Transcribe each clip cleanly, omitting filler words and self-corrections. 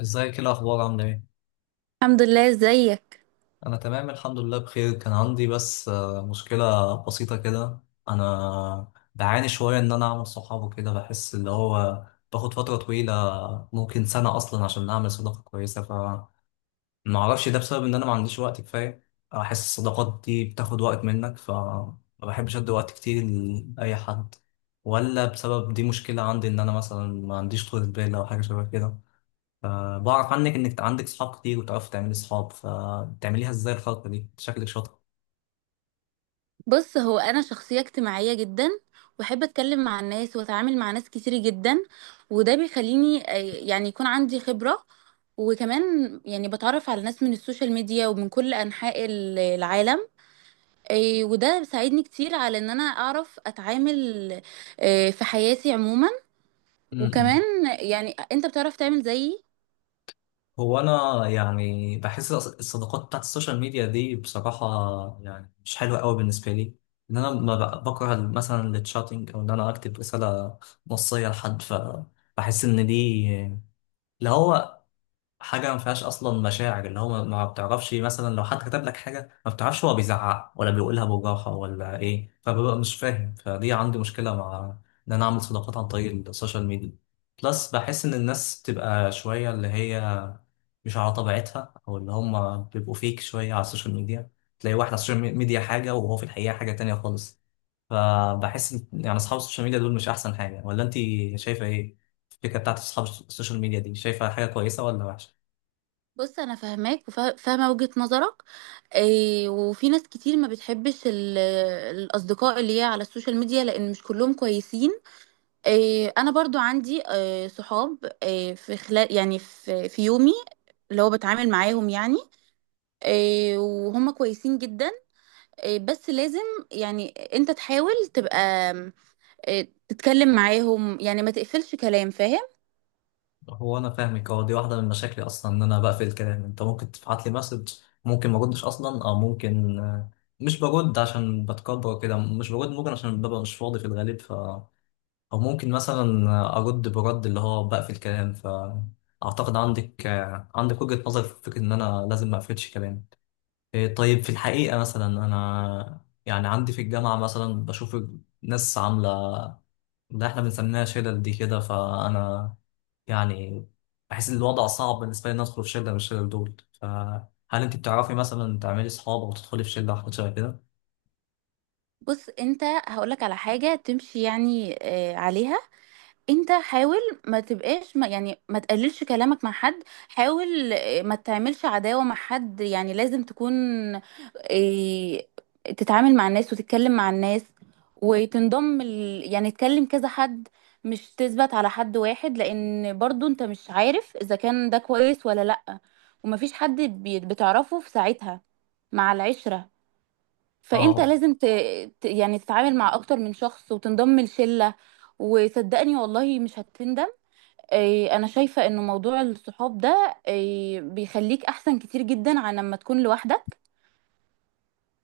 ازيك ايه الاخبار عامله ايه؟ الحمد لله. ازيك؟ انا تمام الحمد لله بخير. كان عندي بس مشكله بسيطه كده. انا بعاني شويه ان انا اعمل صحاب وكده، بحس اللي هو باخد فتره طويله، ممكن سنه اصلا عشان اعمل صداقه كويسه. فما اعرفش ده بسبب ان انا ما عنديش وقت كفايه، احس الصداقات دي بتاخد وقت منك فما بحبش ادي وقت كتير لاي حد، ولا بسبب دي مشكله عندي ان انا مثلا ما عنديش طولة بال او حاجه شبه كده. فبعرف عنك انك عندك صحاب كتير وتعرفي تعملي صحاب، فبتعمليها ازاي الخلطة دي؟ شكلك شاطر. بص، هو انا شخصيه اجتماعيه جدا، واحب اتكلم مع الناس واتعامل مع ناس كتير جدا. وده بيخليني، يعني يكون عندي خبره. وكمان يعني بتعرف على ناس من السوشيال ميديا ومن كل انحاء العالم. وده بيساعدني كتير على ان انا اعرف اتعامل، في حياتي عموما. وكمان م-م. يعني انت بتعرف تعمل زيي. هو انا يعني بحس الصداقات بتاعت السوشيال ميديا دي بصراحة يعني مش حلوة قوي بالنسبة لي. ان انا ما ب- بكره مثلا التشاتنج، او ان انا اكتب رسالة نصية لحد، فبحس ان دي اللي هو حاجة ما فيهاش أصلا مشاعر، اللي هو ما بتعرفش مثلا لو حد كتب لك حاجة، ما بتعرفش هو بيزعق ولا بيقولها بوجاحة ولا إيه، فببقى مش فاهم. فدي عندي مشكلة مع إن أنا أعمل صداقات عن طريق السوشيال ميديا. بلس بحس إن الناس بتبقى شوية اللي هي مش على طبيعتها، أو اللي هم بيبقوا فيك شوية على السوشيال ميديا. تلاقي واحد على السوشيال ميديا حاجة وهو في الحقيقة حاجة تانية خالص. فبحس إن يعني أصحاب السوشيال ميديا دول مش أحسن حاجة، ولا أنت شايفة إيه؟ الفكرة بتاعت أصحاب السوشيال ميديا دي، شايفة حاجة كويسة ولا وحشة؟ بص، انا فاهماك وفاهمه وجهه نظرك. إيه، وفي ناس كتير ما بتحبش الاصدقاء اللي هي على السوشيال ميديا، لان مش كلهم كويسين. إيه، انا برضو عندي، إيه، صحاب، إيه، في خلال يعني في يومي اللي هو بتعامل معاهم يعني. إيه، وهم كويسين جدا. إيه، بس لازم يعني انت تحاول تبقى، إيه، تتكلم معاهم، يعني ما تقفلش كلام، فاهم؟ هو انا فاهمك. هو دي واحده من مشاكلي اصلا، ان انا بقفل الكلام. انت ممكن تبعت لي مسج، ممكن ما اردش اصلا، او ممكن مش برد عشان بتكبر كده، مش برد ممكن عشان ببقى مش فاضي في الغالب، ف او ممكن مثلا ارد برد اللي هو بقفل الكلام. فاعتقد عندك وجهه نظر في فكره ان انا لازم ما اقفلش كلام. إيه، طيب في الحقيقه مثلا انا يعني عندي في الجامعه مثلا بشوف ناس عامله، ده احنا بنسميها شلل دي كده، فانا يعني بحس ان الوضع صعب بالنسبه لي ان ادخل في شله من الشلل دول. فهل انت بتعرفي مثلا تعملي اصحاب او تدخلي في شله أو حاجه شبه كده؟ بص، انت هقولك على حاجه تمشي يعني إيه عليها. انت حاول، ما تبقاش ما يعني ما تقللش كلامك مع حد. حاول، ما تعملش عداوة مع حد، يعني لازم تكون، آه، تتعامل مع الناس وتتكلم مع الناس. وتنضم يعني تكلم كذا حد، مش تثبت على حد واحد، لان برضو انت مش عارف اذا كان ده كويس ولا لأ. ومفيش حد بتعرفه في ساعتها مع العشرة. فانت اه. لازم يعني تتعامل مع اكتر من شخص وتنضم لشلة، وصدقني والله مش هتندم. إيه، انا شايفة انه موضوع الصحاب ده، إيه، بيخليك احسن كتير جدا عن لما تكون لوحدك.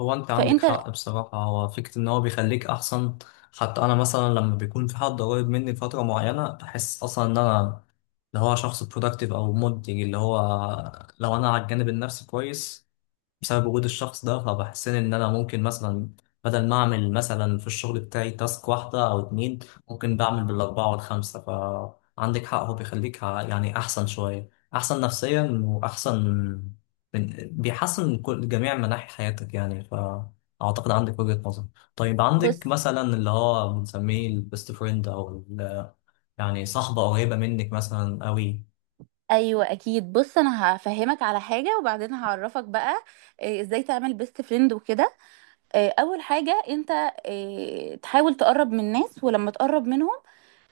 هو انت عندك فانت حق بصراحه، هو فكره ان هو بيخليك احسن. حتى انا مثلا لما بيكون في حد قريب مني لفتره معينه بحس اصلا ان انا اللي هو شخص productive او منتج، اللي هو لو انا على الجانب النفسي كويس بسبب وجود الشخص ده، فبحسين ان انا ممكن مثلا بدل ما اعمل مثلا في الشغل بتاعي تاسك واحدة او اتنين، ممكن بعمل بالاربعة والخمسة. فعندك حق هو بيخليك يعني احسن شوية، احسن نفسيا واحسن، بيحسن من كل جميع مناحي حياتك يعني. فاعتقد عندك وجهة نظر. طيب عندك بص، مثلا اللي هو بنسميه البيست فريند او يعني صاحبة قريبة منك مثلا قوي؟ ايوه اكيد. بص، انا هفهمك على حاجة وبعدين هعرفك بقى، إيه، ازاي تعمل بيست فريند وكده. إيه، اول حاجة انت، إيه، تحاول تقرب من الناس، ولما تقرب منهم،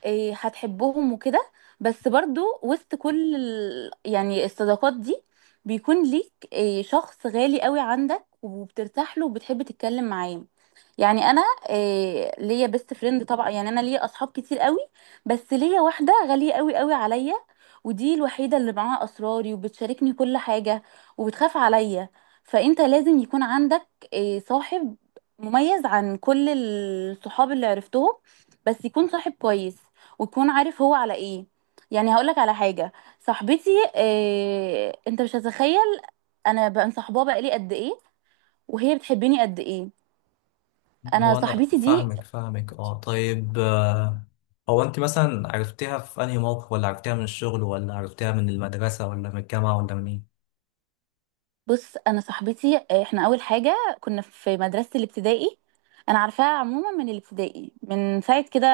إيه، هتحبهم وكده. بس برضو وسط كل يعني الصداقات دي، بيكون ليك، إيه، شخص غالي قوي عندك وبترتاح له وبتحب تتكلم معاه. يعني انا، إيه، ليا بيست فريند طبعا، يعني انا ليا اصحاب كتير قوي، بس ليا واحده غاليه قوي قوي عليا. ودي الوحيده اللي معاها اسراري وبتشاركني كل حاجه وبتخاف عليا. فانت لازم يكون عندك، إيه، صاحب مميز عن كل الصحاب اللي عرفتهم. بس يكون صاحب كويس، ويكون عارف هو على ايه. يعني هقولك على حاجة. صاحبتي، إيه، انت مش هتتخيل انا بقى مصاحباها بقالي قد ايه، وهي بتحبني قد ايه. انا هو انا صاحبتي دي، فاهمك، اه. طيب هو انت مثلا عرفتيها في انهي موقف، ولا عرفتيها من الشغل، ولا عرفتيها من المدرسة، ولا من الجامعة، ولا من ايه؟ بص، انا صاحبتي، احنا اول حاجة كنا في مدرسة الابتدائي. انا عارفاها عموما من الابتدائي، من ساعة كده،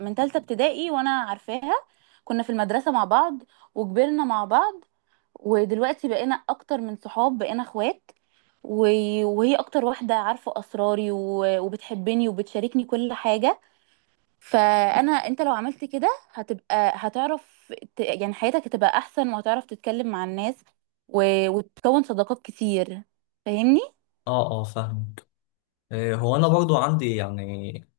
من تالتة ابتدائي وانا عارفاها. كنا في المدرسة مع بعض، وكبرنا مع بعض، ودلوقتي بقينا اكتر من صحاب، بقينا اخوات. و- وهي اكتر واحدة عارفة اسراري و- وبتحبني وبتشاركني كل حاجة. فانا، انت لو عملت كده هتبقى هتعرف يعني حياتك هتبقى احسن وهتعرف تتكلم مع الناس و- وتكون صداقات كتير. فاهمني؟ اه اه، فاهمك. هو انا برضو عندي يعني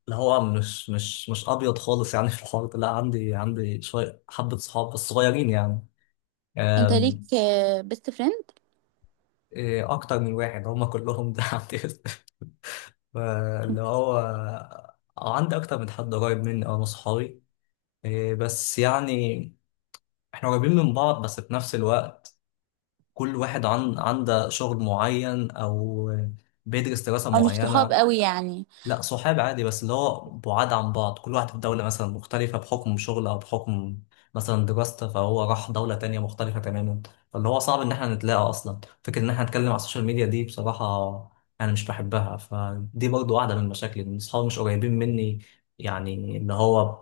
اللي هو مش ابيض خالص يعني في الحوار ده. لا، عندي شوية حبة صحاب بس صغيرين يعني. انت ليك آم، بيست فريند اكتر من واحد هم كلهم ده عندي. اللي هو عندي اكتر من حد قريب مني، اه، من صحابي. بس يعني احنا قريبين من بعض، بس في نفس الوقت كل واحد عن عنده شغل معين او بيدرس دراسة او مش صحاب معينة. قوي يعني؟ لا، صحاب عادي، بس اللي هو بعاد عن بعض، كل واحد في دولة مثلا مختلفة بحكم شغل او بحكم مثلا دراسته، فهو راح دولة تانية مختلفة تماما. فاللي هو صعب ان احنا نتلاقى اصلا. فكرة ان احنا نتكلم على السوشيال ميديا دي بصراحة انا مش بحبها. فدي برضو واحدة من المشاكل ان اصحابي مش قريبين مني، يعني اللي هو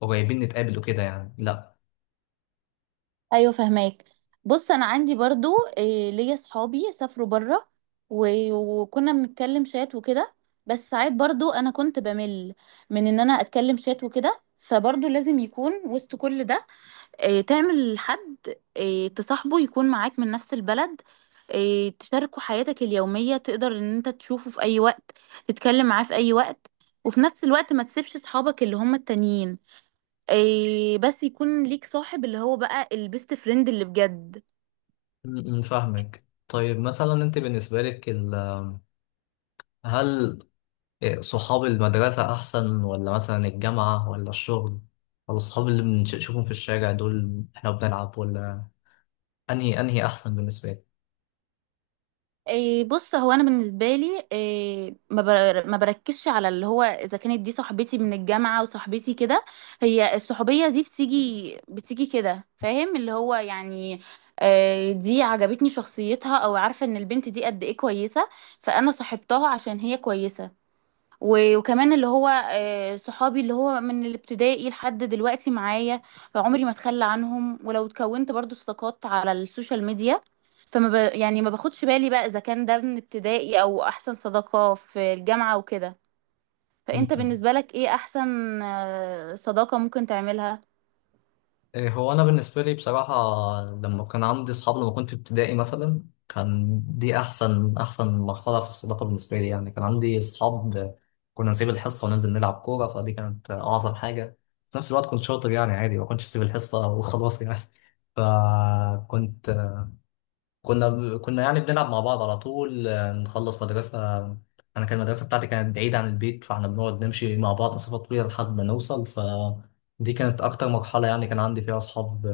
قريبين نتقابل وكده يعني، لا. ايوه، فهماك. بص، انا عندي برضو، إيه، ليا صحابي سافروا بره و- وكنا بنتكلم شات وكده. بس ساعات برضو انا كنت بمل من ان انا اتكلم شات وكده، فبرضو لازم يكون وسط كل ده، إيه، تعمل حد، إيه، تصاحبه يكون معاك من نفس البلد. إيه، تشاركوا حياتك اليومية، تقدر ان انت تشوفه في اي وقت، تتكلم معاه في اي وقت. وفي نفس الوقت ما تسيبش صحابك اللي هم التانيين، إيه، بس يكون ليك صاحب اللي هو بقى البيست فريند اللي بجد. م- م، فاهمك. طيب مثلا انت بالنسبة لك هل صحاب المدرسة أحسن، ولا مثلا الجامعة، ولا الشغل، ولا الصحاب اللي بنشوفهم في الشارع دول احنا بنلعب، ولا أنهي أحسن بالنسبة إيه، بص، هو انا بالنسبه لي، إيه، ما بركزش على اللي هو اذا كانت دي صاحبتي من الجامعه وصاحبتي كده. هي الصحوبيه دي بتيجي بتيجي كده، فاهم؟ اللي هو يعني، إيه، دي عجبتني شخصيتها، او عارفه ان البنت دي قد ايه كويسه. فانا صاحبتها عشان هي كويسه، و- وكمان اللي هو، صحابي اللي هو من الابتدائي لحد دلوقتي معايا. فعمري ما اتخلى عنهم، ولو اتكونت برضو صداقات على السوشيال ميديا. يعني ما باخدش بالي بقى اذا كان ده من ابتدائي او احسن صداقة في الجامعة وكده. فانت لك؟ بالنسبة لك ايه احسن، صداقة ممكن تعملها؟ إيه، هو انا بالنسبه لي بصراحه لما كان عندي اصحاب، لما كنت في ابتدائي مثلا، كان دي احسن احسن مرحله في الصداقه بالنسبه لي. يعني كان عندي اصحاب، كنا نسيب الحصه وننزل نلعب كوره، فدي كانت اعظم حاجه. في نفس الوقت كنت شاطر يعني عادي، ما كنتش اسيب الحصه وخلاص يعني فكنت كنا كنا يعني بنلعب مع بعض على طول، نخلص مدرسه، انا كان المدرسه بتاعتي كانت بعيده عن البيت، فاحنا بنقعد نمشي مع بعض مسافه طويله لحد ما نوصل. ف دي كانت أكتر مرحلة يعني كان عندي فيها أصحاب،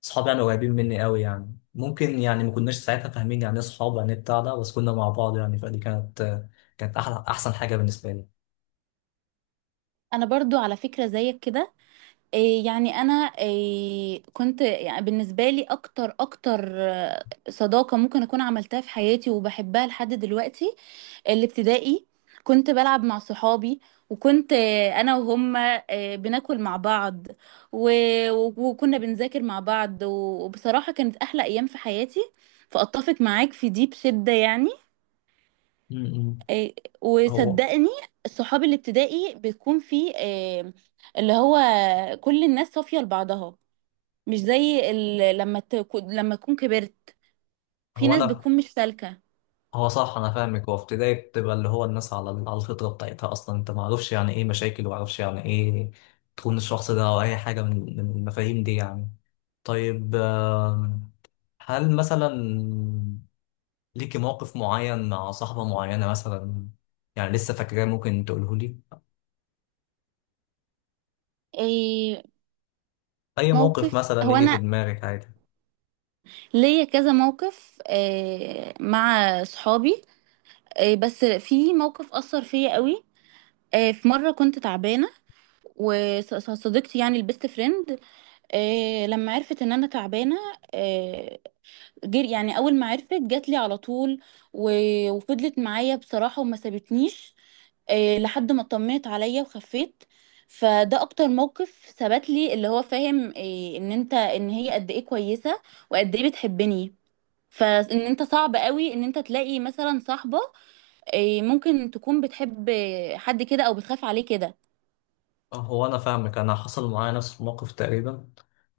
صحابي يعني قريبين مني قوي. يعني ممكن يعني ما كناش ساعتها فاهمين يعني ايه صحاب، يعني إيه بتاع ده، بس كنا مع بعض يعني. فدي كانت احلى احسن حاجه بالنسبه لي. انا برضو على فكرة زيك كده. إيه، يعني انا، إيه، كنت يعني بالنسبة لي اكتر اكتر، صداقة ممكن اكون عملتها في حياتي وبحبها لحد دلوقتي، الابتدائي. كنت بلعب مع صحابي، وكنت، انا وهم، بناكل مع بعض و... وكنا بنذاكر مع بعض، و- وبصراحة كانت احلى ايام في حياتي. فاتفق معاك في دي بشدة يعني. م-م. آه، هو وصدقني صحاب الابتدائي بيكون في، اللي هو كل الناس صافية لبعضها، مش زي لما تكون كبرت. في هو ناس انا، بتكون مش سالكة، هو صح، انا فاهمك. هو في ابتدائي بتبقى اللي هو الناس على الفطره بتاعتها اصلا، انت ما عارفش يعني ايه مشاكل، وما عارفش يعني ايه تكون الشخص ده او اي حاجه من المفاهيم دي يعني. طيب، هل مثلا ليكي موقف معين مع صاحبه معينه مثلا، يعني لسه فاكراه، ممكن تقوله لي؟ إيه. اي موقف موقف، مثلا هو يجي في انا دماغك عادي. ليا كذا موقف، مع صحابي. بس في موقف أثر فيا قوي. في مرة كنت تعبانة، وصديقتي يعني البيست فريند، لما عرفت ان انا تعبانه، آه، يعني اول ما عرفت جات لي على طول و- وفضلت معايا بصراحه وما سابتنيش، لحد ما اطمنت عليا وخفيت. فده اكتر موقف ثبت لي اللي هو، فاهم، ان انت ان هي قد ايه كويسه، وقد ايه بتحبني. فان انت صعب قوي ان انت تلاقي مثلا صاحبة، إيه، ممكن تكون بتحب حد كده او بتخاف عليه كده. أه، هو انا فاهمك. انا حصل معايا نفس الموقف تقريبا.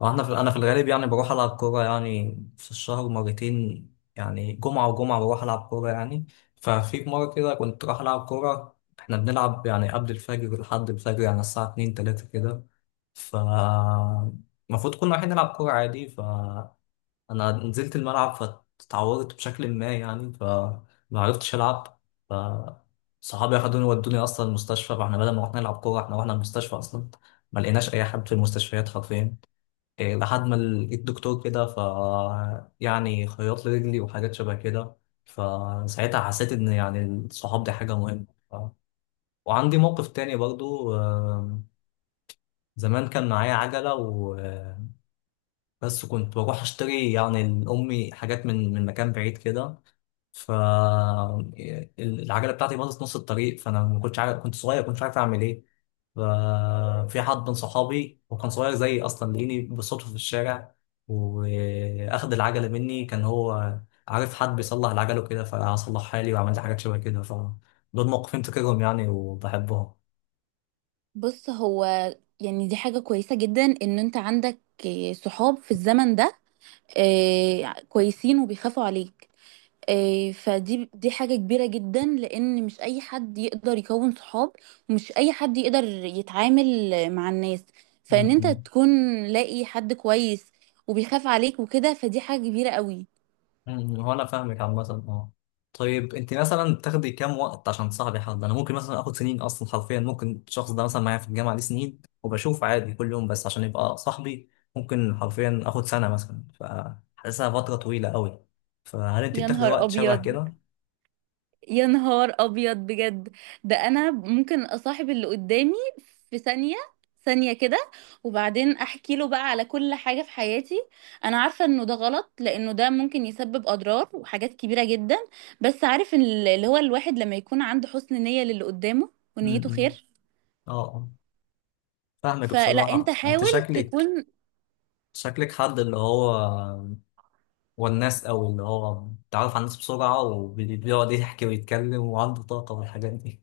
واحنا في انا في الغالب يعني بروح العب كوره يعني في الشهر مرتين، يعني جمعه وجمعه بروح العب كوره يعني. ففي مره كده كنت رايح العب كوره، احنا بنلعب يعني قبل الفجر لحد الفجر يعني الساعه 2 3 كده. ف المفروض كنا رايحين نلعب كوره عادي، ف انا نزلت الملعب، فتعورت بشكل ما يعني فما عرفتش العب. ف صحابي اخدوني ودوني اصلا المستشفى، فاحنا بدل ما رحنا نلعب كوره احنا رحنا المستشفى اصلا. ما لقيناش اي حد في المستشفيات حرفيا. إيه، لحد ما لقيت دكتور كده، ف يعني خيط لي رجلي وحاجات شبه كده. فساعتها حسيت ان يعني الصحاب دي حاجه مهمه. ف... وعندي موقف تاني برضو. زمان كان معايا عجله، بس كنت بروح اشتري يعني لأمي حاجات من مكان بعيد كده. فالعجلة بتاعتي باظت نص الطريق، فأنا ما كنتش عارف، كنت صغير كنتش عارف أعمل إيه. ففي حد من صحابي وكان صغير زيي أصلا، لقيني بالصدفة في الشارع، وأخد العجلة مني، كان هو عارف حد بيصلح العجلة وكده، فصلحها لي وعملت حاجات شبه كده. فدول موقفين تكرهم يعني وبحبهم. بص، هو يعني دي حاجة كويسة جدا ان انت عندك، إيه، صحاب في الزمن ده، إيه، كويسين وبيخافوا عليك، إيه، فدي حاجة كبيرة جدا لان مش اي حد يقدر يكون صحاب، ومش اي حد يقدر يتعامل مع الناس. فان انت تكون لاقي حد كويس وبيخاف عليك وكده، فدي حاجة كبيرة قوي. هو انا فاهمك عامة. اه. طيب انت مثلا بتاخدي كام وقت عشان تصاحبي حد؟ انا ممكن مثلا اخد سنين اصلا حرفيا، ممكن الشخص ده مثلا معايا في الجامعة دي سنين وبشوف عادي كل يوم بس عشان يبقى صاحبي، ممكن حرفيا اخد سنة مثلا، فحاسسها فترة طويلة قوي. فهل انت يا بتاخدي نهار وقت شبه ابيض، كده؟ يا نهار ابيض بجد. ده انا ممكن اصاحب اللي قدامي في ثانية، ثانية كده. وبعدين احكي له بقى على كل حاجة في حياتي. انا عارفة انه ده غلط، لانه ده ممكن يسبب اضرار وحاجات كبيرة جدا. بس عارف إن اللي هو الواحد لما يكون عنده حسن نية للي قدامه ونيته امم، خير. اه، آه. فاهمك فلا، انت بصراحة. انت حاول شكلك تكون، شكلك حد اللي هو والناس قوي، اللي هو بيتعرف على الناس بسرعة وبيقعد يحكي ويتكلم وعنده طاقة والحاجات دي.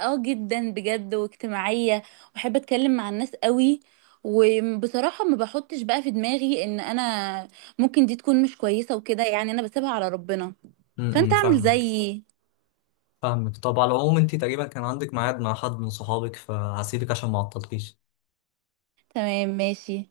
اه، جدا بجد، واجتماعية، واحب اتكلم مع الناس قوي. وبصراحة ما بحطش بقى في دماغي ان انا ممكن دي تكون مش كويسة وكده، يعني انا بسيبها على ربنا. فانت امم، اعمل فاهمك زيي. فاهمك طب على العموم انت تقريبا كان عندك ميعاد مع حد من صحابك فهسيبك عشان ما اعطلكيش. تمام، ماشي.